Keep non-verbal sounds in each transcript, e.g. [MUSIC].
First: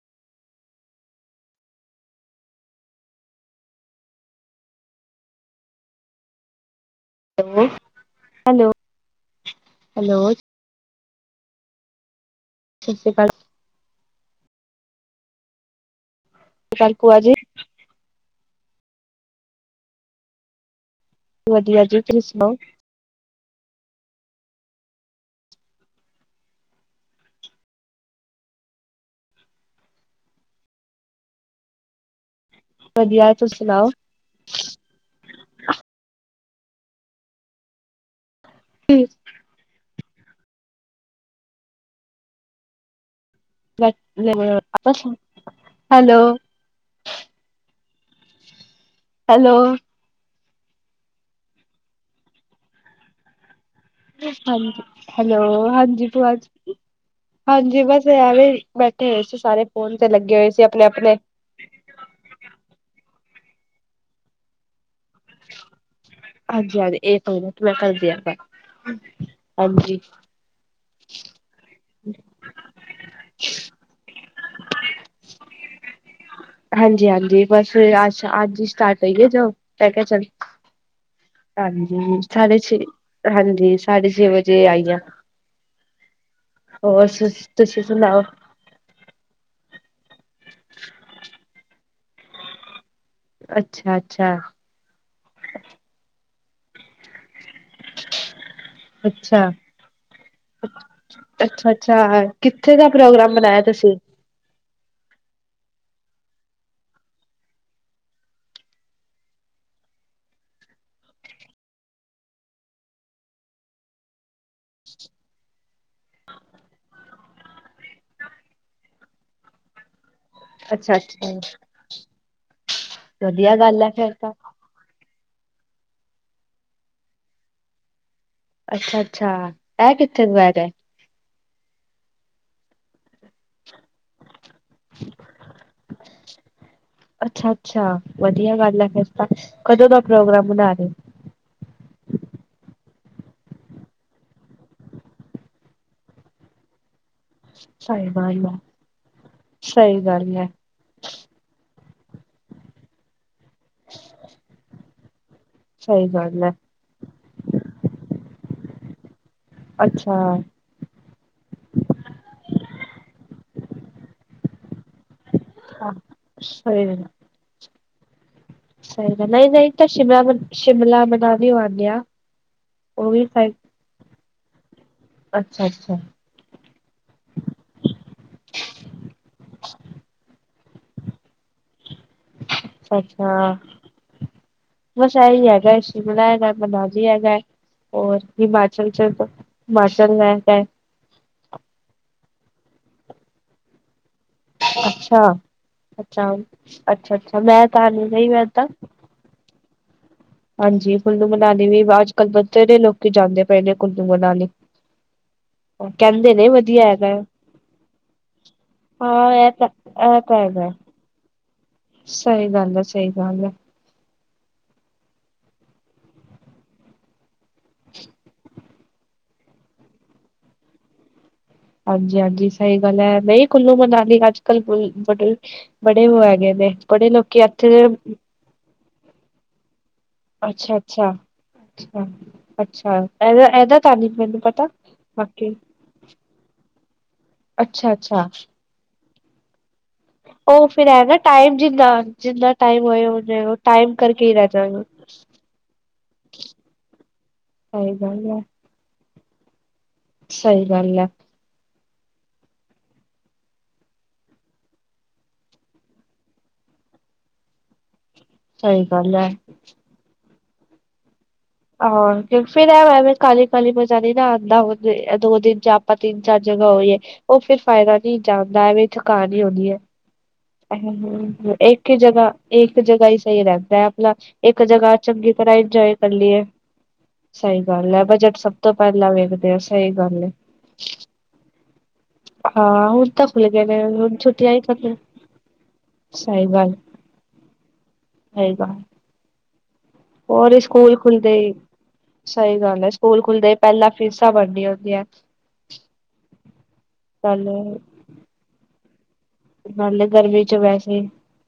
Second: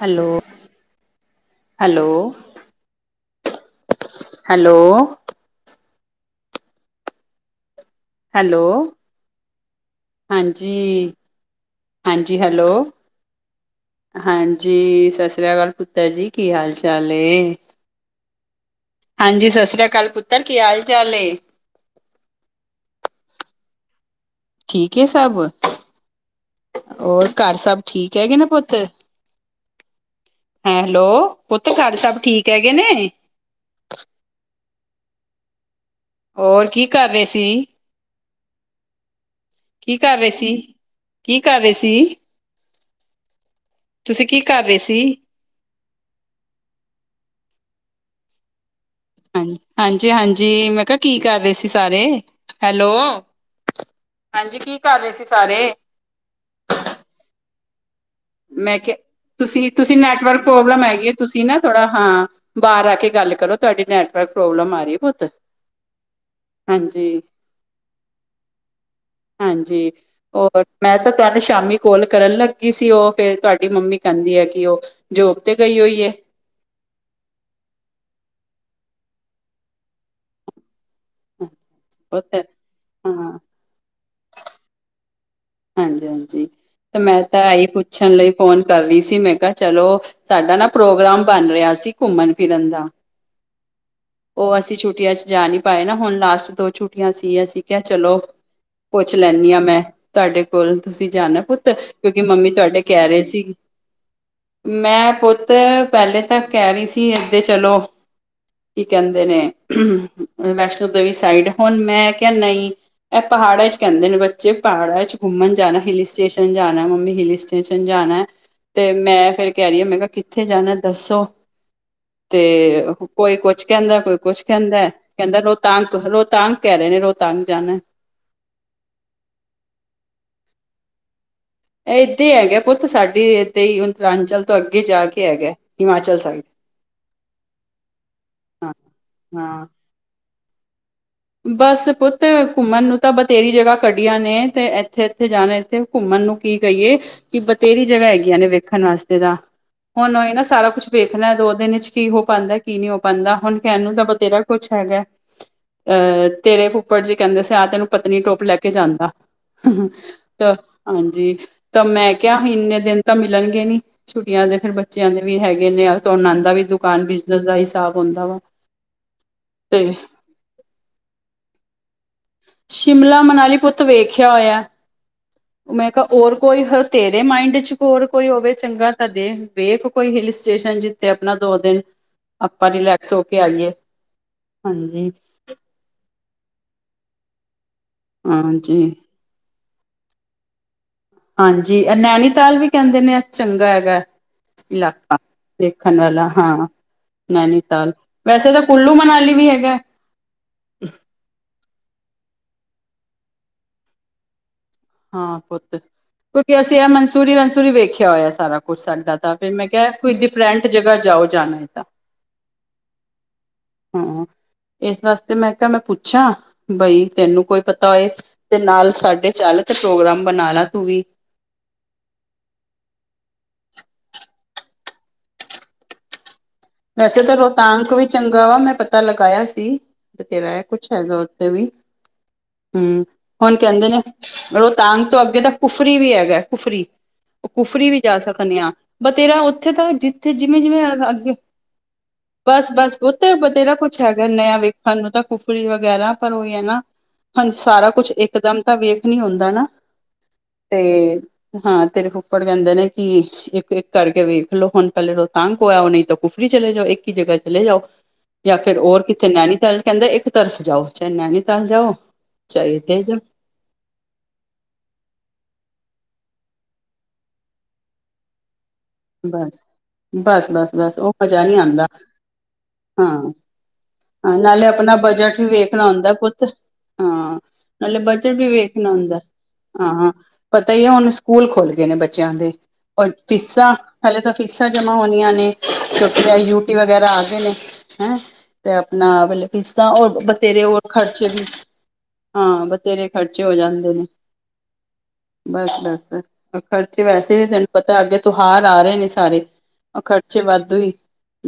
Hello hello. Hello. Hello. Hello. Hello ਹਾਂ ਜੀ। ਹਾਂ ਜੀ। ਹੈਲੋ। ਸਤਿ ਸ਼੍ਰੀ ਅਕਾਲ, ਹਾਂ ਜੀ। ਸਤਿ ਸ੍ਰੀ ਅਕਾਲ। ਦ ਜੀ। ਕੀ ਹਾਲ ਸਤਿ ਸ਼੍ਰੀ ਅਕਾਲ ਚਾਲ ਭੂਆ ਜੀ, ਹੈ। ਹਾਂ ਜੀ। ਸਤਿ ਸ੍ਰੀ ਅਕਾਲ। ਪੁੱਤਰ। ਕੀ ਹਾਲ ਚਾਲ। ਵਧੀਆ ਜੀ ਤੁਸੀਂ ਸੁਣਾਓ। ਠੀਕ ਹੈ ਸਭ। ਹੋਰ ਘਰ ਸਭ ਠੀਕ ਹੈਗੇ ਨਾ ਪੁੱਤ। ਹੈਂ ਹੈਲੋ ਪੁੱਤੋਂ ਤੁਹਾਡੇ ਸਭ ਠੀਕ ਹੈਗੇ ਨੇ ਵਧੀਆ ਤੁਸੀਂ ਸੁਣਾਓ। ਹੋਰ ਕੀ ਕਰ ਰਹੇ ਸੀ। ਹਮ। ਕੀ ਕਰ ਰਹੇ ਸੀ। ਕੀ ਕਰ ਰਹੇ ਸੀ। ਤੁਸੀਂ ਕੀ ਕਰ ਰਹੇ ਸੀ ਹੈਲੋ। ਹਾਂ ਹੈਲੋ ਹਾਂਜੀ ਹਾਂਜੀ ਮੈਂ ਕਿਹਾ ਕੀ ਕਰ ਰਹੇ ਸੀ ਸਾਰੇ ਹੈਲੋ। ਹਾਂਜੀ ਕੀ ਕਰ ਰਹੇ ਸੀ ਸਾਰੇ ਹੈਲੋ ਹਾਂਜੀ ਭੂਆ ਹਾਂਜੀ ਬਸ ਐਵੇਂ ਮੈਂ ਕਿਹਾ ਬੈਠੇ ਹੋਏ ਸੀ ਸਾਰੇ ਤੁਸੀਂ ਫੋਨ ਤੁਸੀਂ ਤੇ ਲੱਗੇ ਨੈਟਵਰਕ ਹੋਏ ਸੀ ਪ੍ਰੋਬਲਮ ਆਪਣੇ ਹੈਗੀ ਹੈ ਆਪਣੇ। ਤੁਸੀਂ ਨਾ ਥੋੜਾ ਹਾਂ ਬਾਹਰ ਆ ਕੇ ਗੱਲ ਕਰੋ ਤੁਹਾਡੀ ਨੈਟਵਰਕ ਪ੍ਰੋਬਲਮ ਆ ਰਹੀ ਹੈ ਪੁੱਤ। ਹਾਂਜੀ ਹਾਂਜੀ ਇੱਕ ਮੀਨਟ ਮੈਂ ਕਰਦੀ ਬੈਕ। ਹਾਂ ਜੀ। ਮੈਂ ਤਾਂ ਤੁਹਾਨੂੰ ਸ਼ਾਮੀ ਕੋਲ ਕਰਨ ਲੱਗੀ ਸੀ। ਉਹ ਫੇਿਰ। ਤੁਹਾਡੀ ਮੰਮੀ ਕਹਿੰਦੀ ਹੈ ਕਿ ਉਹ ਜੋਬ ਤੇ ਗਈ ਹੋਈ ਹੈ। ਹਾਂ ਜੀ। ਹਾਂ ਜੀ। ਬਸ ਐ। ਅੱਜ ਹੀ ਸਟਾਰਟ ਹੋਈਏ। ਜੋ ਮੈਂ ਕਿਹਾ ਚੱਲ। ਹਾਂ ਜੀ। ਪੁੱਤ ਸਾਢੇ ਛੇ। ਹਾਂ ਜੀ। ਸਾਢੇ ਛੇ ਵਜੇ ਆਈ ਹੈ। ਹਾਂ ਜੀ। ਹਾਂ ਜੀ। ਤੇ ਮੈਂ ਤਾਂ ਆਈ ਤੁਸੀਂ ਪੁੱਛਣ ਸੁਣਾਓ ਲਈ ਫੋਨ। ਕਰ ਰਹੀ ਸੀ। ਮੈਂ ਕਿਹਾ। ਚਲੋ ਸਾਡਾ ਨਾ ਪ੍ਰੋਗਰਾਮ ਬਣ ਰਿਹਾ ਸੀ ਘੁੰਮਣ ਫਿਰਨ ਦਾ। ਅੱਛਾ ਅੱਛਾ ਉਹ। ਅਸੀਂ ਛੁੱਟੀਆਂ ਚ ਜਾ ਰਹੇ ਹਾਂ ਨਾਂ। ਪਾਏ ਨਾ ਹੁਣ ਲਾਸਟ ਦੋ ਛੁੱਟੀਆਂ ਸੀ ਅਸੀਂ ਕਿਹਾ ਚਲੋ ਪੁੱਛ ਅੱਛਾ ਲੈਂਦੀ ਹਾਂ ਮੈਂ ਤੁਹਾਡੇ ਕੋਲ ਤੁਸੀਂ ਜਾਣਾ ਪੁੱਤ ਅੱਛਾ-ਅੱਛਾ ਕਿਉਂਕਿ ਮੰਮੀ ਕਿੱਥੇ ਤੁਹਾਡੇ ਦਾ ਕਹਿ ਰਹੇ ਪ੍ਰੋਗਰਾਮ ਸੀ ਬਣਾਇਆ ਤੁਸੀਂ ਮੈਂ ਪੁੱਤ ਪਹਿਲੇ ਤਾ ਕਹਿ ਰਹੀ ਸੀ ਇੱਦੇ ਚਲੋ ਕੀ ਕਹਿੰਦੇ ਨੇ ਵੈਸ਼ਨੋ ਦੇਵੀ ਸਾਈਡ ਹੁਣ ਮੈਂ ਕਿਹਾ ਨਹੀਂ। ਇਹ ਪਹਾੜਾਂ ਚ ਕਹਿੰਦੇ ਨੇ ਬੱਚੇ ਪਹਾੜਾਂ ਚ ਘੁੰਮਣ ਜਾਣਾ ਹਿੱਲ ਸਟੇਸ਼ਨ ਜਾਣਾ ਮੰਮੀ ਹਿੱਲ ਸਟੇਸ਼ਨ ਜਾਣਾ। ਤੇ ਮੈਂ ਫਿਰ ਕਹਿ ਰਹੀ ਹਾਂ ਮੈਂ ਕਿਹਾ ਕਿੱਥੇ ਜਾਣਾ ਦੱਸੋ ਅੱਛਾ-ਅੱਛਾ ਤੇ ਕੋਈ ਵਧੀਆ ਕੁਛ ਗੱਲ ਹੈ ਕਹਿੰਦਾ, ਫੇਰ ਕੋਈ ਤਾਂ ਕੁਛ। ਕਹਿੰਦਾ ਕਹਿੰਦਾ ਰੋਹਤਾਂਗ ਰੋਹਤਾਂਗ ਕਹਿ ਰਹੇ ਨੇ ਰੋਹਤਾਂਗ ਜਾਣਾ। ਅੱਛਾ ਅੱਛਾ ਇਹ ਕਿੱਥੇ ਤੋਂ ਹੈ ਗਏ। ਇਦੇ ਹੀ ਹੈਗੇ ਪੁੱਤ ਸਾਡੀ ਇਦਾਂ ਹੀ ਅੰਤਰਾਂਚਲ ਤੋਂ ਅੱਗੇ ਜਾ ਕੇ ਹੈਗਾ ਹਿਮਾਚਲ ਸਾਈਡ। ਅੱਛਾ ਅੱਛਾ ਵਧੀਆ ਹਾਂ ਗੱਲ ਆ ਫਿਰ ਤਾਂ ਹਾਂ ਕਦੋਂ ਦਾ ਪ੍ਰੋਗਰਾਮ ਬਣਾ ਰਹੇ। ਬਸ ਪੁੱਤ ਘੁੰਮਣ ਨੂੰ ਤਾਂ ਬਥੇਰੀ ਜਗ੍ਹਾ ਕੱਢੀਆਂ ਨੇ ਤੇ ਇੱਥੇ-ਇੱਥੇ ਜਾਣਾ ਇੱਥੇ ਘੁੰਮਣ ਨੂੰ ਕੀ ਕਹੀਏ ਕਿ ਬਥੇਰੀ ਸਹੀ ਜਗ੍ਹਾ ਹੈਗੀਆਂ ਗੱਲ ਨੇ ਹੈ ਵੇਖਣ ਵਾਸਤੇ ਤਾਂ ਸਹੀ ਹੁਣ ਇਹ ਗੱਲ ਨਾ ਹੈ ਸਾਰਾ ਕੁਛ ਵੇਖਣਾ ਦੋ ਦਿਨ ਵਿੱਚ ਕੀ ਹੋ ਪਾਉਂਦਾ ਕੀ ਨਹੀਂ ਹੋ ਪਾਉਂਦਾ ਹੁਣ ਕਹਿਣ ਨੂੰ ਤਾਂ ਬਥੇਰਾ ਕੁਛ ਹੈਗਾ। ਸਹੀ ਅਹ ਗੱਲ ਹੈ ਤੇਰੇ ਫੁੱਫੜ ਜੀ ਕਹਿੰਦੇ ਸੀ ਆਹ ਤੈਨੂੰ ਪਤਨੀ ਟੋਪ ਲੈ ਕੇ ਜਾਂਦਾ। ਅੱਛਾ ਤਾਂ। ਹਾਂਜੀ ਤਾਂ ਮੈਂ ਕਿਹਾ ਇੰਨੇ ਦਿਨ ਤਾਂ ਮਿਲਣਗੇ ਨੀ ਛੁੱਟੀਆਂ ਦੇ ਫਿਰ ਬੱਚਿਆਂ ਦੇ ਵੀ ਹੈਗੇ ਨੇ ਆਦਾ ਵੀ ਸਹੀ ਦੁਕਾਨ ਬਿਜਨਸ ਦਾ ਹਿਸਾਬ ਹੁੰਦਾ ਵਾ। ਸਹੀ ਗੱਲ ਨਹੀਂ ਤਾਂ ਤੇ ਸ਼ਿਮਲਾ ਮਨਾਲੀ ਹੋ ਆਣੇ ਹਾ। ਸ਼ਿਮਲਾ ਮਨਾਲੀ ਪੁੱਤ ਵੇਖਿਆ ਹੋਇਆ ਮੈਂ ਅੱਛਾ-ਅੱਛਾ ਕਿਹਾ ਹੋਰ ਕੋਈ ਤੇਰੇ ਮਾਇੰਡ ਚ ਹੋਰ ਕੋਈ ਹੋਵੇ ਚੰਗਾ ਤਾਂ ਦੇਖ ਵੇਖ ਕੋਈ ਹਿਲ ਸਟੇਸ਼ਨ ਜਿੱਥੇ ਆਪਣਾ ਦੋ ਦਿਨ ਆਪਾਂ ਅੱਛਾ ਰਿਲੈਕਸ ਹੋ ਕੇ ਆਈਏ ਹਾਂਜੀ। ਸਹੀ ਹੈਗਾ। ਸ਼ਿਮਲਾ ਹੈਗਾ ਮਨਾਲੀ ਹੈਗਾ ਹੈ ਔਰ ਹਿਮਾਚਲ ਹਾਂਜੀ ਚ ਹਿਮਾਚਲ ਹੈਗਾ ਹੈ। ਹਾਂਜੀ ਨੈਨੀਤਾਲ ਇਲਾਕਾ ਅੱਛਾ। ਦੇਖਣ ਅੱਛਾ ਵਾਲਾ ਹਾਂ ਅੱਛਾ ਅੱਛਾ ਮੈਂ ਤਾਂ ਨੈਨੀਤਾਲ ਨੀ ਗਈ ਮੈਂ ਵੈਸੇ ਤਾਂ ਕੁੱਲੂ ਮਨਾਲੀ ਵੀ ਹੈਗਾ। ਹਾਂਜੀ ਕੁੁੱਲੂ ਮਨਾਲੀ ਵੀ ਅੱਜ ਕੱਲ੍ਹ ਬਥੇਰੇ ਲੋਕ ਜਾਂਦੇ ਪਏ ਨੇ ਕੁੁੱਲੂ ਮਨਾਲੀ। ਹਾਂ ਪੁੱਤ ਕਹਿੰਦੇ ਨੇ ਕਿਉਂਕਿ ਅਸੀਂ ਵਧੀਆ ਇਹ ਹੈਗਾ ਮਨਸੂਰੀ ਵਨਸੂਰੀ ਵੇਖਿਆ ਹੋਇਆ ਸਾਰਾ। ਕੁਛ ਸਾਡਾ ਹਾਂ ਤਾਂ ਇਹ ਫਿਰ ਮੈਂ ਕਿਹਾ ਕੋਈ ਇਹ ਤਾਂ ਡਿਫਰੈਂਟ ਹੈਗਾ ਜਗ੍ਹਾ ਜਾਓ ਜਾਣਾ ਤਾਂ ਸਹੀ ਗੱਲ ਹੈ-ਸਹੀ ਗੱਲ ਹੈ- ਹਾਂ, ਇਸ ਵਾਸਤੇ ਮੈਂ ਕਿਹਾ ਮੈਂ ਪੁੱਛਾਂ, ਬਈ ਤੈਨੂੰ ਕੋਈ ਪਤਾ ਹੋਏ ਤੇ ਨਾਲ ਸਾਡੇ ਚੱਲ ਤੇ ਪ੍ਰੋਗਰਾਮ ਬਣਾ ਲਾ ਤੂੰ ਵੀ ਹਾਂਜੀ-ਹਾਂਜੀ ਸਹੀ ਗੱਲ ਹੈ ਨਹੀਂ ਕੁੱਲੂ-ਮਨਾਲੀ ਅੱਜ-ਕੱਲ ਕੋਇ ਵੜੀ ਬੜੇ ਉਹ ਹੈਗੇਏ ਨੇ ਬੜੇ ਲੋਕੀ ਇੱਥ ਗਵਾ ਮੈਂ ਪਤਾ ਲਗਾਇਆ ਸੀ ਬਥੇਰਾ ਹੈ ਅੱਛਾ ਕੁਛ ਅੱਛਾ ਹੈਗਾ ਉੱਥੇ ਵੀ, ਅੱਛਾ ਅੱਛਾ ਹਮ ਇਹਦਾ ਹੁਣ ਇਹਦਾ ਕਹਿੰਦੇ ਤਾਂ ਨੇ ਨੀ ਮੈਨੂੰ ਪਤਾ ਉਹ ਤਾਂਗ ਤੋਂ ਅੱਗੇ ਤਾਂ ਬਾਕੀ ਕੁਫਰੀ ਵੀ ਹੈਗਾ ਕੁਫਰੀ ਉਹ, ਕੁਫਰੀ ਅੱਛਾ ਵੀ ਜਾ ਅੱਛਾ ਸਕਦੇ ਆ ਭਥੇਰਾ ਉੱਥੇ ਤਾਂ ਜ ਉਹ ਫੇਰ ਹੈ ਨਾ ਟਾਈਮ ਜੀ ਨਾਲ ਬਸ-ਬਸ ਪੁਤ ਵਥੇਰਾ ਕੁਛ ਹੈਗਾ ਹੀ ਰਹਿ ਨਾਂ ਜਾਗਾ ਵੇਖਣ ਨੂੰ ਤਾਂ ਕੁਫੜੀ ਵਗੈਰਾ ਪਰ ਉਹੀ ਹੈ ਨਾ ਹਾਂਜੀ ਸਾਰਾ ਸਹੀ ਕੁਛ ਗੱਲ ਹੈ ਇਕਦਮ ਤਾਂ ਵੇਖ ਟ, ਨੀ ਹੁੰਦਾ ਨਾ ਸਹੀ ਗੱਲ ਹੈ ਤੇ ਹਾਂ ਤੇਰੇ ਫੁੱਫੜ ਕਹਿੰਦੇ ਨੇ ਕਿ ਇੱਕ-ਇੱਕ ਕਰਕੇ ਵੇਖਲੋ ਹੁਣ ਪਹਿਲੇ ਰੋਤਾਂਗ ਹੋਇਆ ਉਹ ਨਹੀਂ ਉਫਰੀ ਚਲੇ ਜਾਓ ਇੱਕ ਹੀ ਜਗ੍ਹਾ ਚਲੇ ਜਾਓ ਜਾਂ ਫਿਰ ਸਹੀ ਹੋਰ ਗੱਲ ਹੈ ਕਿੱਥੇ ਨੈਨੀਤਲ ਕਹਿੰਦਾ ਇੱਕ ਤਰਫ ਜਾਓ। ਚਾਹੇ ਨੈਨੀਤਾਲ ਜਾਓ ਚਾਹੇ ਕੀ ਮਜ਼ਾ ਨਹੀਂ ਨਾ ਆਉਂਦਾ ਹੋਵੇਂ ਦੋ ਦਿਨ ਚ ਆਪਾਂ ਤਿੰਨ ਚਾਰ ਜਗ੍ਹਾ ਹੋਈਏ। ਉਹ ਫਿਰ ਫਾਇਦਾ ਨਹੀਂ ਜਾਂਦਾ ਐਵੇ ਥਕਾਨ ਹੀ ਬਸ ਹੋਣੀ ਹੈ। ਬਸ-ਬਸ-ਬਸ ਉਹ ਮਜ਼ਾ ਨਹੀਂ ਆਂਦਾ ਇੱਕ ਹੀ ਜਗ੍ਹਾ ਇੱਕ ਜਗ੍ਹਾ ਹਾਂ ਹੀ ਸਹੀ ਰਹਦਾ ਹੈ ਆਪਣਾ ਹਾਂ ਇੱਕ ਨਾਲੇ ਆਪਣਾ ਜਗ੍ਹਾ ਚੰਗੀ ਬਜਟ ਵੀ ਤਰ੍ਹਾਂ ਵੇਖਣਾ ਇੰਜੋਏ ਕਰ ਹੁੰਦਾ ਪੁੱਤ ਲਈਏ ਹਾਂ ਸਹੀ ਗੱਲ ਨਾਲੇ ਹੈ ਬਜਟ ਵੀ ਸਭ ਤੋਂ ਵੇਖਣਾ ਪਹਿਲਾਂ ਹੁੰਦਾ, ਵੇਖਦੇ ਆ ਸਹੀ ਹਾਂ-ਹਾਂ ਗੱਲ ਹੈ ਪਤਾ ਹੀ ਹੈ ਹੁਣ ਸਕੂਲ ਖੋਲ ਗਏ ਨੇ ਬੱਚਿਆਂ ਦੇ ਹਾਂ ਹੁਣ ਪਰ ਤਾਂ ਖੁੱਲ ਗਏ ਫਿਸਾ ਨੇ ਹੁਣ ਹਲੇ ਤਾਂ ਛੁੱਟੀਆਂ ਹੀ ਫ਼ੀਸਾਂ ਜਮਾ ਖਤਮ ਹੋਣੀਆਂ ਨੇ ਕਿਉਂਕਿ ਸਹੀ ਗੱਲ ਯੂਟੀ ਵਗੈਰਾ ਆ ਗਏ ਨੇ ਹੈਂ ਸਹੀ ਤੇ ਗੱਲ ਆਪਣਾ ਮਤਲਬ ਫੀਸਾਂ ਹੋਰ ਬਥੇਰੇ ਹੋਰ ਸਕੂਲ ਖਰਚੇ ਖੁੱਲਦੇ ਵੀ ਹੀ ਸਹੀ ਹਾਂ ਗੱਲ ਹੈ ਬਥੇਰੇ ਸਕੂਲ ਖਰਚੇ ਖੁੱਲਦੇ ਪਹਿਲਾਂ ਫੀਸਾਂ ਬਰਨੀਆ ਹੁੰਦੀਆਂ ਬਸ-ਬਸ ਖਰਚੇ ਵੈਸੇ ਵੀ ਨਾਲੇ ਤੈਨੂੰ ਪਤਾ ਅੱਗੇ ਤਉਹਾਰ ਆ ਰਹੇ ਨੇ ਸਾਰੇ ਨਾਲੇ ਖਰਚੇ ਗਰਮੀ ਚ ਵਾਧੂ ਹੀ ਵੈਸੇ,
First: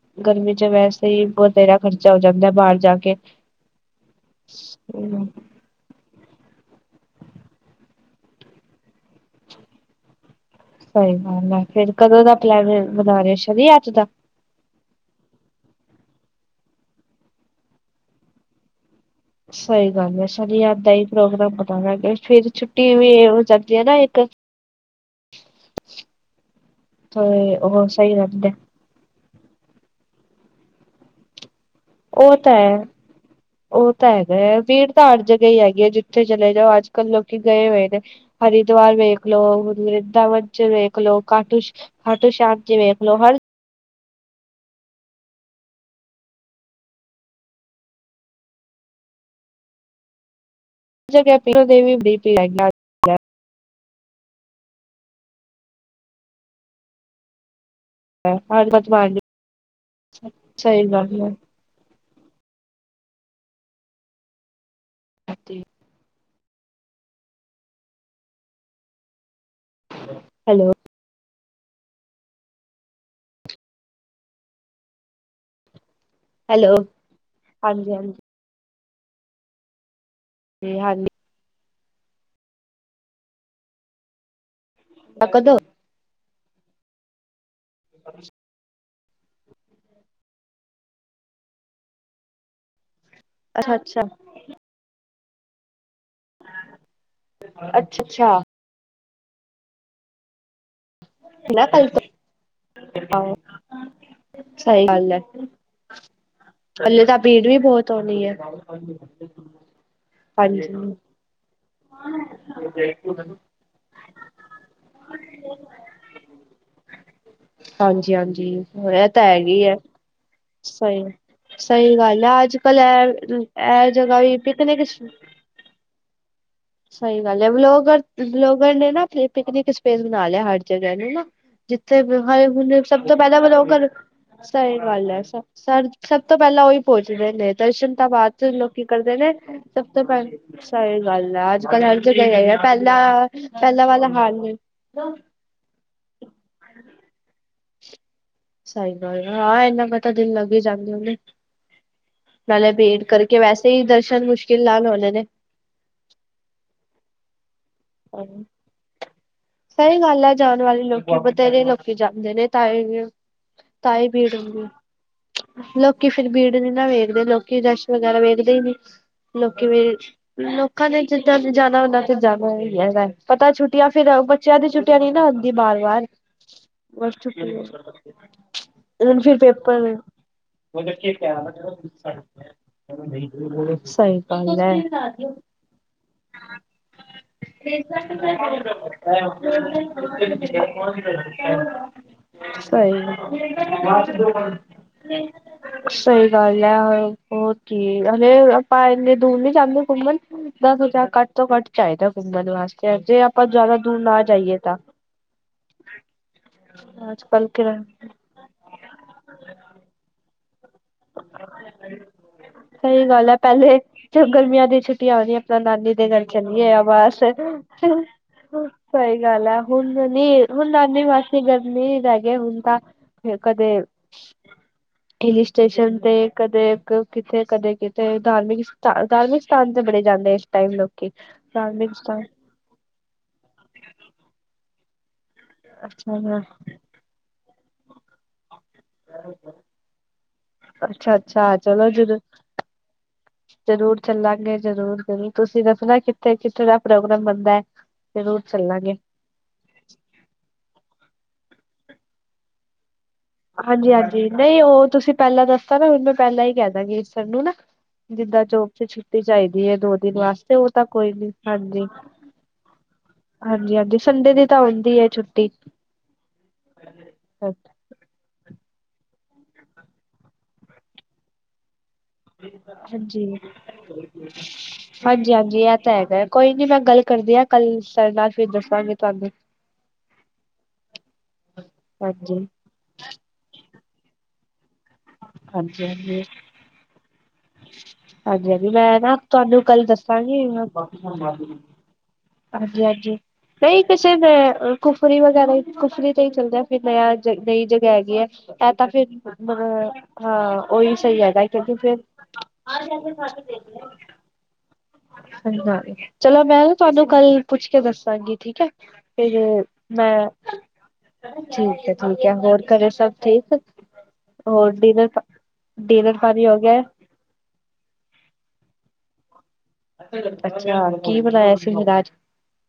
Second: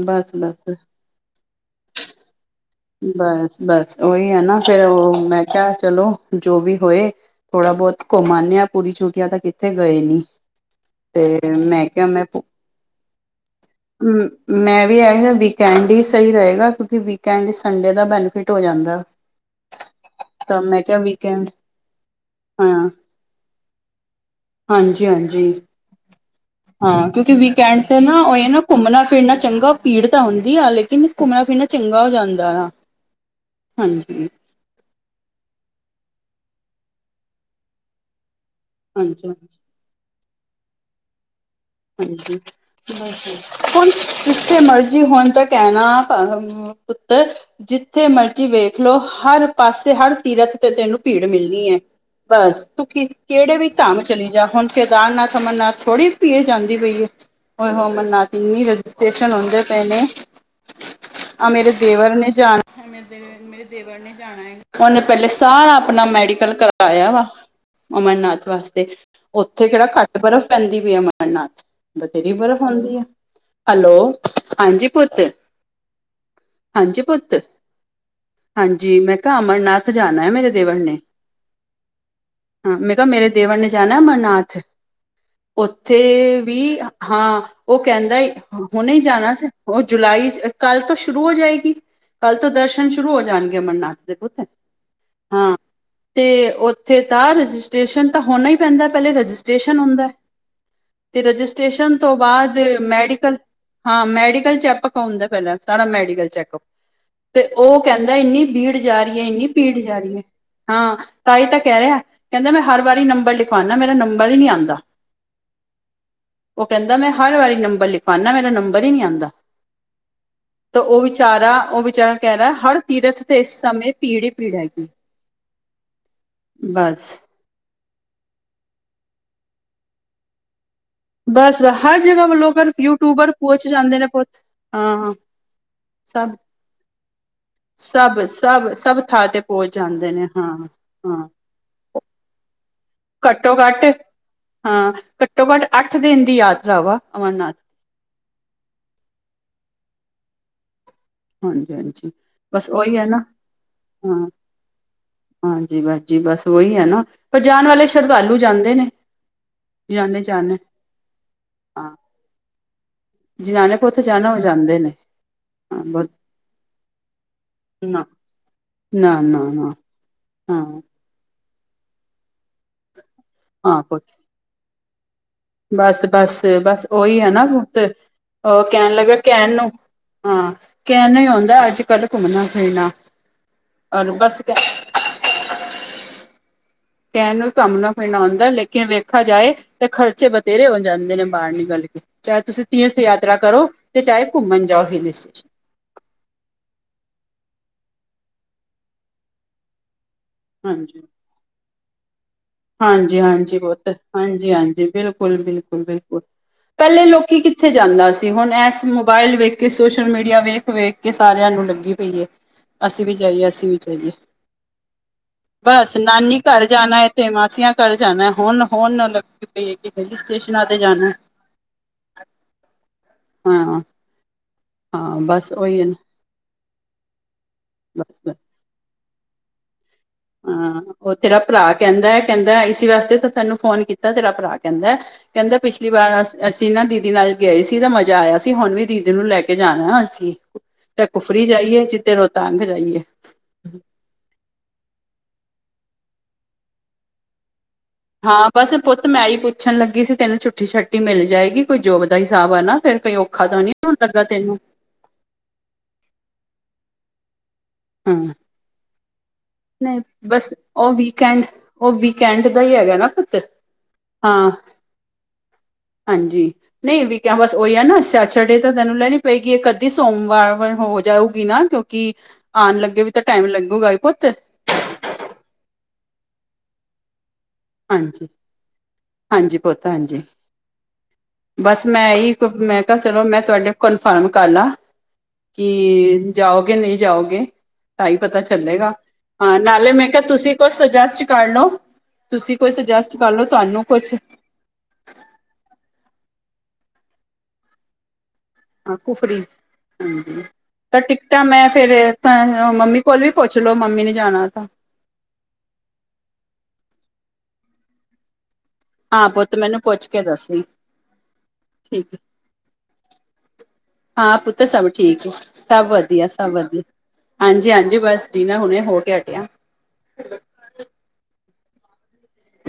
ਬਸ ਗਰਮੀ ਚ ਬਸ ਵੈਸੇ ਹੀ ਬਥੇਰਾ ਖਰਚਾ ਹੋ ਜਾਂਦਾ ਬਾਲ ਬਸ-ਬਸ ਉਓਹੀ ਹੈ ਨਾ ਫੇਰ ਉਹ ਮੈਂ ਕਿਹਾ ਚਲੋ ਜੋ ਵੀ ਹੋਏ, ਥੋੜਾ ਬਹੁਤ ਘੁੰਮਂ ਆ ਪੂਰੀ ਛੁਟੀਆਂ ਤਾਂ ਕਿੱਥੇ ਗਏ ਨੀ ਸਹੀ ਤੇ ਗੱਲ ਹੈ ਮੈਂ ਫੇਰ ਕਿਹਾ ਕਦੋਂ ਮੈਂ ਦਾ ਪਲੈਨ ਬਣਾ ਰਿਹੇ ਸ਼ਦੀ ਅੱਜ ਦਾ ਮੈਂ ਵੀ ਇਹਗਾ ਵੀਕਐਂਡ ਹੀ ਸਹੀ ਰਹੇਗਾ ਕਿਉਂਕਿ ਵੀਕਐਂਡ ਹੀ ਸੰਡੇ ਦਾ ਬੈਨੀਫਿਟ ਹੋ ਜਾਂਦਾ ਸਹੀ ਗੱਲ ਹੈ ਤਾਂ ਸ਼ਣੀ-ਐਤ ਮੈਂ ਦਾ ਕਿਹਾ ਵੀਕਐਂਡ ਪ੍ਰੋਗਰਾਮ ਬਣਾਵਾਂਗੇ ਫੇਰ ਛੁੱਟੀ ਵੀ ਹੋ ਜਾਂਦੀ ਹੈ ਨਾ ਇੱਕ ਹਾਂਜੀ-ਹਾਂਜੀ, ਹਾਂ ਕਿਉਂਕਿ ਤੇ ਵੀਕਐਂਡ ਉਹ ਤੇ ਸਹੀ ਨਾ ਉਹ ਰਹਿੰਦਾ ਨਾ ਘੁੰਮਣਾ ਫਿਰਨਾ ਚੰਗਾ ਪੀੜ ਤਾਂ ਹੁੰਦੀ ਆ ਲੇਕਿਨ ਘੁੰਮਣਾ ਫਿਰਨਾ ਚੰਗਾ ਹੋ ਉਹ ਜਾਂਦਾ ਆ ਹੈ ਉਹ ਤਾਂ ਹਾਂਜੀ ਹੈਗਾ ਵੀੜ ਤਾਂ ਹਰ ਜਗਾ ਹੀ ਹੈਗੀ ਹੈ ਜਿੱਥੇ ਚਲੇ ਜਾਓ ਅੱਜ-ਕੱਲ੍ਹ ਲੋਕੀ ਗਏ ਹੋਏ ਨੇ ਹਰਿਦਵਾਰ ਵੇਖ ਹਾਂਜੀ ਲੋ-ਵਰਿੰਦਾਵਨਜ ਵੇਖ ਲੋ-ਕਾਟੂਸ਼ਾਮ ਹਾਂਜੀ ਖਾਟੂਸ਼ਾਮ ਚ ਵੇਖ ਲੋ ਹਰ ਬਸ ਹੁਣ ਜਿੱਥੇ ਮਰਜ਼ੀ ਹੁਣ ਤਾਂ ਕਹਿਣਾ ਤਰਮ ਪੁੱਤਰ ਜਿੱਥੇ ਮਰਜ਼ੀ ਵੇਖ ਲੋ ਹਰ ਪਾਸੇ ਹਰ ਤੀਰਥ ਤੇ ਤੈਨੂੰ ਭੀੜ ਜਗ੍ਹਾ ਪੀਰੋ ਮਿਲਣੀ ਹੈ, ਦੇਵੀ ਬੜੀ ਭੀੜ ਬਸ ਹੈਗੀ। ਤੂੰ ਕੀ ਕਿਹੜੇ ਵੀ ਧਾਮ ਚਲੀ ਜਾ ਹੁਣ ਕੇਦਾਰਨਾਥ-ਅਮਰਨਾਥ ਥੋੜ੍ਹੀ ਪੀਰ ਜਾਂਦੀ ਪਈ ਹੈ ਐ ਹੋਮਰਨਾਥ ਇਨੀ ਰਜਿਸਟ੍ਰਸ਼ਨ ਹੋਨਦੇ ਪੈਣੇ, ਸਹੀ ਗੱਲ ਆ ਮੇਰੇ ਦੇਵਰ ਨੇ ਜਾਣਾ ਹੈ। ਮੇਰੇ ਦੇਵਰ ਨੇ ਜਾਣਾ ਹੈ। ਉਹਨੇ ਪਹਿਲਾਂ ਆਪਣਾ ਹੈ ਸਾਰਾ ਮੈਡੀਕਲ ਕਰਵਾਉਣਾ ਹੈ। ਅਮਰਨਾਥ ਵੱਲ ਤਾਂ ਬਹੁਤ ਬਰਫ਼ ਪੈਂਦੀ ਹੈ, ਉੱਥੇ ਕਿਹੜੀ ਘੱਟ ਬਰਫ਼ ਹੈਲੋ ਪੈਂਦੀ ਹੈ? ਅਮਰਨਾਥ 'ਤੇ ਬਥੇਰੀ ਬਰਫ਼ ਹੁੰਦੀ ਹੈ। ਹੈਲੋ ਹਾਂ ਜੀ, ਪੁੱਤ। ਹਾਂਜੀ ਹਾਂਜੀ ਹਾਂ ਜੀ, ਮੈਂ ਕਿਹਾ, ਅਮਰਨਾਥ ਜਾਣਾ ਹੈ ਮੇਰੇ। ਦੇਵਰ ਨੇ। ਹਾਂਜੀ ਹਾਂ, ਮੈਂ ਕਿਹਾ ਮੇਰੇ ਦੇਵਰ ਨੇ ਅਮਰਨਾਥ ਜਾਣਾ ਹੈ। ਤਕਦ ਤੇ ਵੀ ਹਾਂ, ਉਹ ਕਹਿੰਦਾ ਹੁਨੇ ਜਾਨਾ ਸੀ ਹੁਨ ਜੁਲਾਈ ਕੱਲ ਤੋਂ ਸ਼ੁਰੂ ਹੋ ਜਾਏਗੀ ਕੱਲ ਤੋਂ ਦਰਸ਼ਨ ਸ਼ੁਰੂ ਹੋ ਜਾਣਗੇ ਅੱਛਾ ਅਮਰਨਾਥ ਅੱਛਾ [UNINTELLIGIBLE] ਦੇ ਕੁਥ ਹਾਂ ਤੇ ਉੱਥੇ ਤਾਂ ਅੱਛਾ ਰਜਿਸਟ੍ਰੇਸ਼ਨ ਤਾਂ ਅੱਛਾ ਹੋਨਾ ਈ ਪੈਂਦਾ ਪਹਿਲੇ ਰਜਿਸਟ੍ਰੇਸ਼ਨ ਹੁੰਦਾ ਤੇ ਨਾ ਕੱਲ ਰਜਿਸਟ੍ਰੇਸ਼ਨ ਤੋਂ ਬਾਅਦ ਤੋਂ ਮੈਡੀਕਲ ਹਾਂ ਮੈਡੀਕਲ ਸਹੀ ਚੈਪਕ ਗੱਲ ਹੈ ਉਂਦੇ ਪੈਨੇ ਸਾਰਾ ਮੈਡੀਕਲ ਚੈੱਕਅਪ ਹਲੇ ਤਾਂ ਭੀੜ ਤੇ ਵੀ ਉਹ ਬਹੁਤ ਕਹਿੰਦਾ ਹੋਣੀ ਹੈ ਏਨੀ ਭੀੜ ਜਾਰੀ ਏ ਇੰਨੀ ਭੀੜ ਜਾਰੀ ਏ ਹਾਂਜੀ ਹਾਂ ਤਾਈ ਤਾਂ ਕੇਆ ਆ ਕਹਿੰਦਾ ਮੈਂ ਹਰ ਵਾਰੀ ਨੰਬਰ ਲਿਖਵਾਉਦਾ ਮੇਰਾ ਨੰਬਰ ਈ ਨੀ ਆਉਂਦਾ ਉਹ ਕਹਿੰਦਾ ਮੈਂ ਹਰ ਵਾਰੀ ਨੰਬਰ ਹਾਂਜੀ, ਲਿਖਵਾਉਣਾ ਮੇਰਾ ਹਾਂਜੀ ਨੰਬਰ ਹੀ ਨਹੀਂ ਇਹ ਤਾਂ ਆਉਂਦਾ ਹੈਗੇ ਆ ਤਾਂ ਉਹ ਸਹੀ ਵਿਚਾਰਾ ਉਹ ਸਹੀ ਵਿਚਾਰਾ ਗੱਲ ਕਹਿ ਐ ਰਿਹਾ ਅੱਜ ਕੱਲ ਹਰ ਐ ਤੀਰਥ ਤੇ ਇਸ ਇਹ ਸਮੇਂ ਜਗ੍ਹਾ ਭੀੜ ਹੀ ਵੀ ਭੀੜ ਪਿਕਨਿਕ ਹੈਗੀ ਬਸ ਸਹੀ ਗੱਲ ਏ ਵਲੋਗਰ ਵਲੋਗਰ ਨੇ ਨਾ ਪਿਕਨਿਕ ਸਪੇਸ ਬਨਾ ਲਿਆ ਜਗ੍ਹਾ ਨੂੰ ਨਾ ਬਸ ਹਰ ਜਿੱਥੇ ਜਗ੍ਹਾ ਹ ਲੋਕ ਹੁਣ ਸਭ ਤੋਂ ਯੂਟਿਊਬਰ ਪਹਿਲਾਂ ਮਤਲਬ ਪਹੁੰਚ ਉਹ ਘਰ ਜਾਂਦੇ ਨੇ ਪੁੱਤ ਸਹੀ ਹਾਂ ਗੱਲ ਹੈ ਸਰ [UNINTELLIGIBLE] ਸਭ ਤੋਂ ਪਹਿਲਾਂ ਉਈ ਪਹੁੰਚਦੇ ਨੇ ਦਰਸ਼ਨ ਤੋਂ ਸਭ ਬਾਅਦ ਸਭ ਲੋਕੀ ਸਭ ਕਰਦੇ ਥਾਂ ਨੇ ਤੇ ਪਹੁੰਚ ਸਭ ਤੋਂ ਜਾਂਦੇ ਨੇ ਪਹਿ ਹਾਂ ਸਹੀ ਹਾਂ ਗੱਲ ਆ ਅੱਜ ਕੱਲ ਹਰ ਜਗ੍ਹਾ [UNINTELLIGIBLE] ਪਹਿਲਾਂ ਪਹਿਲਾਂ ਵਾਲਾ ਹਾਲ ਨਹੀਂ ਘੱਟੋ-ਘੱਟ, ਅੱਠ-ਦਿਨ ਦੀ ਯਾਤਰਾ ਵਾ ਅਮਰਨਾਥ ਸਹੀ ਗੱਲ ਹੈ। ਹਾਂ, ਇੰਨੇ ਹੀ ਦਿਨ ਲੱਗ ਜਾਂਦੇ ਹਨ ਉਹਦੇ। ਹਾਂਜੀ-ਹਾਂਜੀ ਨਾਲੇ ਭੇਟ ਕਰਕੇ, ਵੈਸੇ ਵੀ ਦਰਸ਼ਨ ਮੁਸ਼ਕਿਲ ਨਾਲ ਹੁੰਦੇ ਨੇ। ਹਾਂ ਜੀ, ਬਸ ਜੀ। ਬਸ ਉਹੀ ਹੈ ਨਾ, ਪਰ ਜਾਣ ਵਾਲੇ ਨੇ ਸ਼ਰਧਾਲੂ ਜਾਂਦੇ ਨੇ, ਸਹੀ ਜਾਂਦੇ ਹੀ ਗੱਲ ਹੈ ਜਾਂਦੇ ਨੇ। ਜਾਣ ਵਾਲੇ ਲੋਕੀ ਬਥੇਰੇ ਲੋਕੀ ਜਾਂਦੇ ਨੇ ਤ ਜਿਨਾਨੇ ਪੁਤ ਜਾਣਾ ਉ ਜਾਂਦੇ ਨੇ ਹਾਂ ਬ ਲੋਕੀ ਫੇਰ ਬੀੜ ਨੀ ਨਾ ਵੇਖਦੇ ਲੋਕੀ ਰਸ਼ ਨਾ ਵਗੈਰਾ ਵੇਖਦੇ ਈ ਨੀ ਨਾ ਨਾ ਲੋਕੀ ਨਾ ਵੀ ਹਾਂ ਲੋਕਾਂ ਨੇ ਜਿੱਦਾਂ ਜਾਣਾ ਹੁੰਦਾ ਤੇ ਜਾਣਾ ਹੀ ਹੈ ਪਤਾ ਹਾਂ ਛੁੱਟੀਆਂ ਫਿਰ ਪੁੱਤ ਬੱਚਿਆਂ ਦੀ ਛੁੱਟੀਆਂ ਨੀ ਨਾ ਹੁੰਦੀ ਬਾਰ ਬਸ ਬਾਰ ਬਸ ਬਸ ਉਹੀ ਹੈ ਨਾ ਛੁੱਟੀ ਪੁੱਤ ਉਹ ਕਹਿਣ ਲੱਗਾ ਹੁਨ ਫੇਰ ਕਹਿਣ ਨੂੰ ਪੇਪਰ ਹਾਂ ਕਹਿਣ ਨੂੰ ਹੀ ਆਉਂਦਾ ਅੱਜ ਕੱਲ ਘੁੰਮਣਾ ਫਿਰਨਾ ਔਰ ਸਹੀ ਬਸ ਗ ਹੈ [UNINTELLIGIBLE] ਪਨ [UNINTELLIGIBLE] ਘੁਮਣਾ ਫਿਰਨਾ ਆਉਂਦਾ ਲੇਕਿਨ ਵੇਖਾ ਜਾਏ ਤੇ ਖਰਚੇ ਬਥੇਰੇ ਹੋ ਜਾਂਦੇ ਨੇ ਬਾਹਰ ਨਿਕਲ ਕੇ ਚਾਹੇ ਤੁਸੀਂ ਤੀਰ ਦੀ ਸਹੀ ਯਾਤਰਾ ਕਰੋ ਤੇ ਚਾਹੇ ਘੁੰਮਣ ਜਾਓ ਹ ਸਟੇ ਸਹੀ ਗੱਲ ਏ ਉਹ [UNINTELLIGIBLE] ਹੇ ਆਪਾਂ ਇੰਨੇ ਦੂਰ ਨਹੀਂ ਜਾਂਦੇ ਘੁੰਮਣ ਦਸ ਹਾਂਜੀ ਹਜ਼ਾਰ ਘੱਟ ਤੋਂ ਘੱਟ ਚਾਹੀਦਾ ਘੁੰਮਣ ਵਾਸ ਹਾਂਜੀ, ਹਾਂਜੀ ਬਹੁਤ ਹਾਂਜੀ, ਤਾਂ ਹਾਂਜੀ ਬਿਲਕੁਲ, ਬਿਲਕੁਲ, ਬਿਲਕੁਲ ਪੈਲੇ ਅੱਜ ਲੋਕੀ ਕੱਲ ਕਿੱਥੇ ਕਿਰਾ ਜਾਂਦਾ ਸੀ। ਹੁਨ, ਐਸ ਮੋਬਾਇਲ ਵੇਖਕੇ, ਸੋਸ਼ਲ ਮੀਡੀਆ ਵੇਖ- ਵੇਖ ਕਿ, ਸਾਰਿਆਂ ਨੂੰ ਲੱਗੀ ਪਈ ਏ ਸਹੀ ਅਸੀਂ ਵੀ ਗੱਲ ਐ, ਜਾਈਏ ਪਹਿਲੇ ਅਸੀਂ ਵੀ ਜਾਈਏ ਜਬ ਗਰਮੀਆਂ ਦੀ ਛੁੱਟੀਆ ਹੋਨੀਆ, ਅਪਨਾ ਨਾਨੀ ਬਸ ਦੇ ਘਰ ਚੱਲੀਏ ਆ ਜਾਣਾ ਹੈ ਬਸ ਤੇ ਸਹੀ ਮਾਸੀਆਂ ਘਰ ਜਾਣਾ ਹੁਣ ਹੁਣ ਲੱਗੀ ਗੱਲ ਐ। ਪਈ ਹੈ ਕਿ ਹੁਨ ਹਿਲ ਨੀ, ਸਟੇਸ਼ਨਾਂ ਹੁਨ, ਤੇ ਨਾਨੀ, ਜਾਣਾ ਮਾਸੀ, ਗ ਮੇ ਦਾ, ਹ ਤਾਂ, ਹ ਕਦੇ ਹਾਂ [UNINTELLIGIBLE] ਹਾਂ, ਬ ਹਿਲ ਸਟੇਸ਼ਨ ਤੇ, ਕਦੇ ਕਿਥੇ, ਕਦੇ ਕਿਤੇ ਬਸ ਧਾਰਮਿਕ ਸਥਾ, ਧਾਰਮਿਕ ਸਥਾਨ ਤੇ ਬੜੇ ਜਾਂਦੇ ਇਸ ਟਾਈਮ ਹਾਂ ਲੋਕ ਉਹ ਤੇਰਾ ਭਰਾ ਕੈਂਦੈ, ਕਹਿੰਦਾ ਹੈ ਇਸੀ ਵਾਸਤੇ ਤਾਂ, ਤੈਨੂੰ ਫੋਨ ਕੀਤਾ ਤੇਰਾ ਭਰਾ ਕਹਿੰਦਾ, ਕਹਿੰਦਾ ਪਿਛਲੀ ਅੱਛਾ ਵਾਰ ਅਸੀਂ ਨਾ ਦੀਦੀ ਨਾਲ ਗਏ ਸੀ, ਤਾਂ ਮਜ਼ਾ ਆਇਆ ਸੀ, ਹੁਨ ਵੀ ਦੀਦੀ ਨੂੰ ਲੈਕੇ ਣਾ ਅਸੀਂ ਤੇ, ਅੱਛਾ-ਅੱਛਾ ਫ੍ਰੀ ਜਾਈਏ ਚਲੋ ਚਿੱਤੇ ਜਰੂਰ ਰੋਹ ਤੰਗ ਜਾਈਏ। ਜ਼ਰੂਰ ਚੱਲਾਂਗੇ, ਜ਼ਰੂਰ- ਜ਼ਰੂਰ ਤੁਸੀਂ ਦੱਸਨਾ ਕਿੱਥੇ, ਕਿੱਥੇ ਦਾ ਪ੍ਰੋਗਰਾਮ ਬਣਦੈ ਹਾਂ, ਬਸ ਪੁੱਤ ਮੈਂ, ਈ ਪੁੱ ਪੁੱਛਣ ਲੱਗੀ ਸੀ, ਤੈਨੂੰ ਛੁੱਟੀ ਛਾੱਟੀ ਮਿਲ ਜਾਏਗੀ, ਕੋਈ ਜੋਬ ਦਾ ਹਿਸਾਬ ਆ, ਨਾ ਫਿਰ, ਕੋਈ ਔਖਾ ਤਾਂ ਨਹੀਂ ਹਾਂਜੀ, ਹੋਣ ਲੱਗਾ ਹਾਂਜੀ। ਤੈਨੂੰ ਨਹੀਂ, ਓ, ਤੁਸੀਂ ਪੈਲਾਂ ਦੱਸਤਾ ਨਾ ਹੁਣ ''ਮੈਂ ਪੈਲਾਂ ਹੀ ਕਹਿ ਦਾਂਗੀ ਸਰ ਨੂੰ ਨਾ, ਹਾਂ ਜਿੱਦਾਂ ਜੋਬ ਤੇ ਚਾਈਦੀ ਐ, ਦੋ ਨਹੀਂ ਦਿਨ ਬਸ ਵਾਸਤੇ ਉਹ ਤਾਂ, ਕੋਈ ਨੀ ਵੀਕਐਂਡ ਹਾਂਜੀ ਉਹ ਵੀਕਐਂਡ ਦਾ ਹੀ ਹੈਗਾ ਨਾ ਪੁੱਤ ਹਾਂਜੀ, ਹਾਂਜੀ ਸੰਡੇ ਹਾਂ ਦੀ ਤਾਂ ਉਂਦੀ ਹੈ ਛੁੱਟੀ। ਹਾਂਜੀ। ਨਹੀਂ ਵੀ, ਕ ਬਸ ਉਹੀ ਹੈ ਨਾ ਸੈਚਰਡੇ ਤਾਂ, ਤੈਨੂੰ ਲੈਣੀ ਪਏਗੀ ਇਕ-ਅੱਧੀ ਸੋਮਵਾਰ ਵਰ ਹੋ ਜਾਊਗੀ ਨਾ ਕਿਉਂ ਕਿ, ਆਣ ਲੱਗੇ ਵੀ ਤਾਂ, ਹਾਂਜੀ। ਟਾਈਮ ਲੱਗੁਗਾ ਹੀ ਪੁੱਤ! ਹਾਂਜੀ-ਹਾਂਜੀ ਐ, ਤਾਂ ਹੈਗਾ ਕੋਈ ਨੀ ''ਮੈਂ ਗੱਲ ਕਰਦੀ ਆ ਕਲ ਸਰ ਹਾਂਜੀ ਨਾਲ, ਫਿਰ ਦੱਸਾਂਗੇ ਤੁਹਾਨੂੰ। ਹਾਂਜੀ ਪੁੱਤ ਹਾਂਜੀ ਬਸ ''ਮੈਂ ਇਈ ਮੈਂ, ਕਿਹਾ ਚਲੋ, ਮੈਂ ਤੁਹਾਡੇ ਕਨਫਰਮ ਕਰਲਾ। ਹਾਂਜੀ-ਹਾਂਜੀ-ਹਾਂਜੀ ਕਿ ਜਾਓਗੇ, ਨਹੀਂ ਜਾਓਗੇ? ਤਾ, ਹੀ ਪਤਾ ਹਾਂਜੀ-ਹਾਂਜੀ ਚੱਲੇਗਾ। ਮੈਂ ਨਾ ਹਾਂ, ਤੁਹਾਨੂੰ ਕੱਲ ਨਾਲੇ ''ਮੈਂ ਕਿਆ ਦੱਸਾਂਗੀ ਤੁਸੀ ਕੁਛ ਸਜੈਸਟ ਕਰਲੋ। ਹਾਂਜੀ -ਹਾਂਜੀ। ਨਹੀਂ ਕੁਛ ਕਿਸੇ ਨੇ ਕੁਫਰੀ ਵਗੈਰਾ, ਕੁਫਰੀ ਤੇ, ਹੀ ਚੱਲਦਾ ਫਿਰ ਨਯ, ਨਈ ਜਗ੍ਹਾ ਹੈਗੀਆ। ਐ, ਤਾ, ਹਾਂ, ਫਿਰ, ਕੁਫਰੀ ਹਾਂਜੀ ਹਾਂ-ਹਾਂ। ਉਹੀ, ਤਾਂ ਸਹੀ ਟਿਕਟਾਂ ਹੈਗਾ ਕਿਉਂਕਿ, ਫਿਰ ਪੁੱਛਲੋੋ, ਮੰਮੀ ਨੇ ਜਾਣਾ, ਤਾ ਹਾਂ, ਹਾਂਜੀ, ਚਲੋ, ਮੈਂ, ਨਾ ਤੁਹਾਨੂੰ ਕੱਲ ਪੁੱਛਕੇ ਦੱਸਾਂਗੀ ਠੀਕ ਹੈ! ਹਾਂ ਫਿਰ ਪੁੱਤ ਮੈਨੂੰ ਪੁੱਛ ਕੇ ''ਮੈਂ ਦੱਸੀ ਠੀਕ ਹੈ, ਠੀਕ ਹੈ। ਹੋਰ, ਘਰੇ ਸਭ ਠੀਕ? ਹਾਂ, ਪੁੱਤਰ ਹੋਰ ਸਭ ਡਿਨਰ ਠੀਕ! ਸਭ ਡਿਨਰ ਵਧੀਆ, ਪਾਣੀ ਸਭ ਹੋ ਵਧੀਆ! ਗਿਆ ਹਾਂਜੀ, ਹਾਂਜੀ। ਬਸ, ਡੀਨਾ ਹੁਨੇ ਹੋਕੇ ਹਟਿਆ। ਅੱਛਾ। ਕੀ, ਬਣਾਇਆ ਸੀ ਫੇਰ ਆਜ?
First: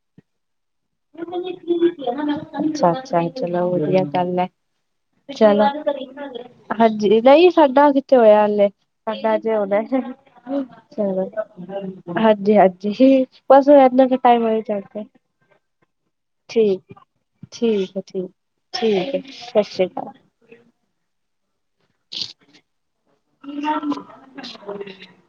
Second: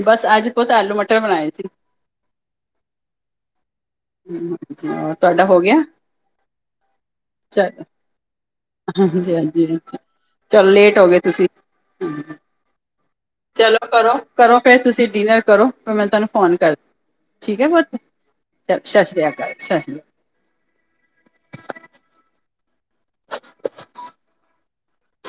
ਬਸ, ਅੱਜ ਪੁਤ ਆਲੂ-ਮਟਰ ਬਣਾਏ ਸੀ! ਅੱਛਾ- ਅੱਛਾ! ਚਲੋ, ਵਧੀਆ। ਗੱਲ ਹੈ ਤੁਹਾਡਾ ਹੋ ਚਲੋ ਗਿਆ? ਹਾਂਜੀ! ਨਹੀਂ, ਚਲੋ ਸਾਡਾ ਕਿੱਥੇ ਹੋਇਆ। ਹਾਲੇ ਤੁਹਾਡਾ ਹਾਂਜੀ ਅਜੇ ਹਾਂਜੀ ਹਾਂਜੀ ਹੋਣਾ ਜੇ? ਚਲੋ ਲੇਟ ਹੋ ਗਏ ਤੁਸੀਂ ਅੱਛਾ। ਹਾਂਜੀ- ਹਾਂਜੀ। ਬਸ ਇਨਾ ਚਲੋ ਕਰੋ ਕ ਟਾਈਮ ਕਰੋ ਫਿਰ ਜਾਂਦਾ। ਤੁਸੀਂ ਡਿਨਰ ਕਰੋ ਫਿਰ ਮੈਂ ਤੁਹਾਨੂੰ ਫੋਨ ਕਰ ਠੀਕ ਏ। ਠੀਕ ਹੈ, ਠੀਕ- ਚਲ ਸਤਿ ਠੀਕ ਹੈ, ਸ਼੍ਰੀ ਅਕਾਲ ਸਤਿ ਸ਼੍ਰੀ ਸ੍ਰੀ ਅਕਾਲ! ਹ [UNINTELLIGIBLE]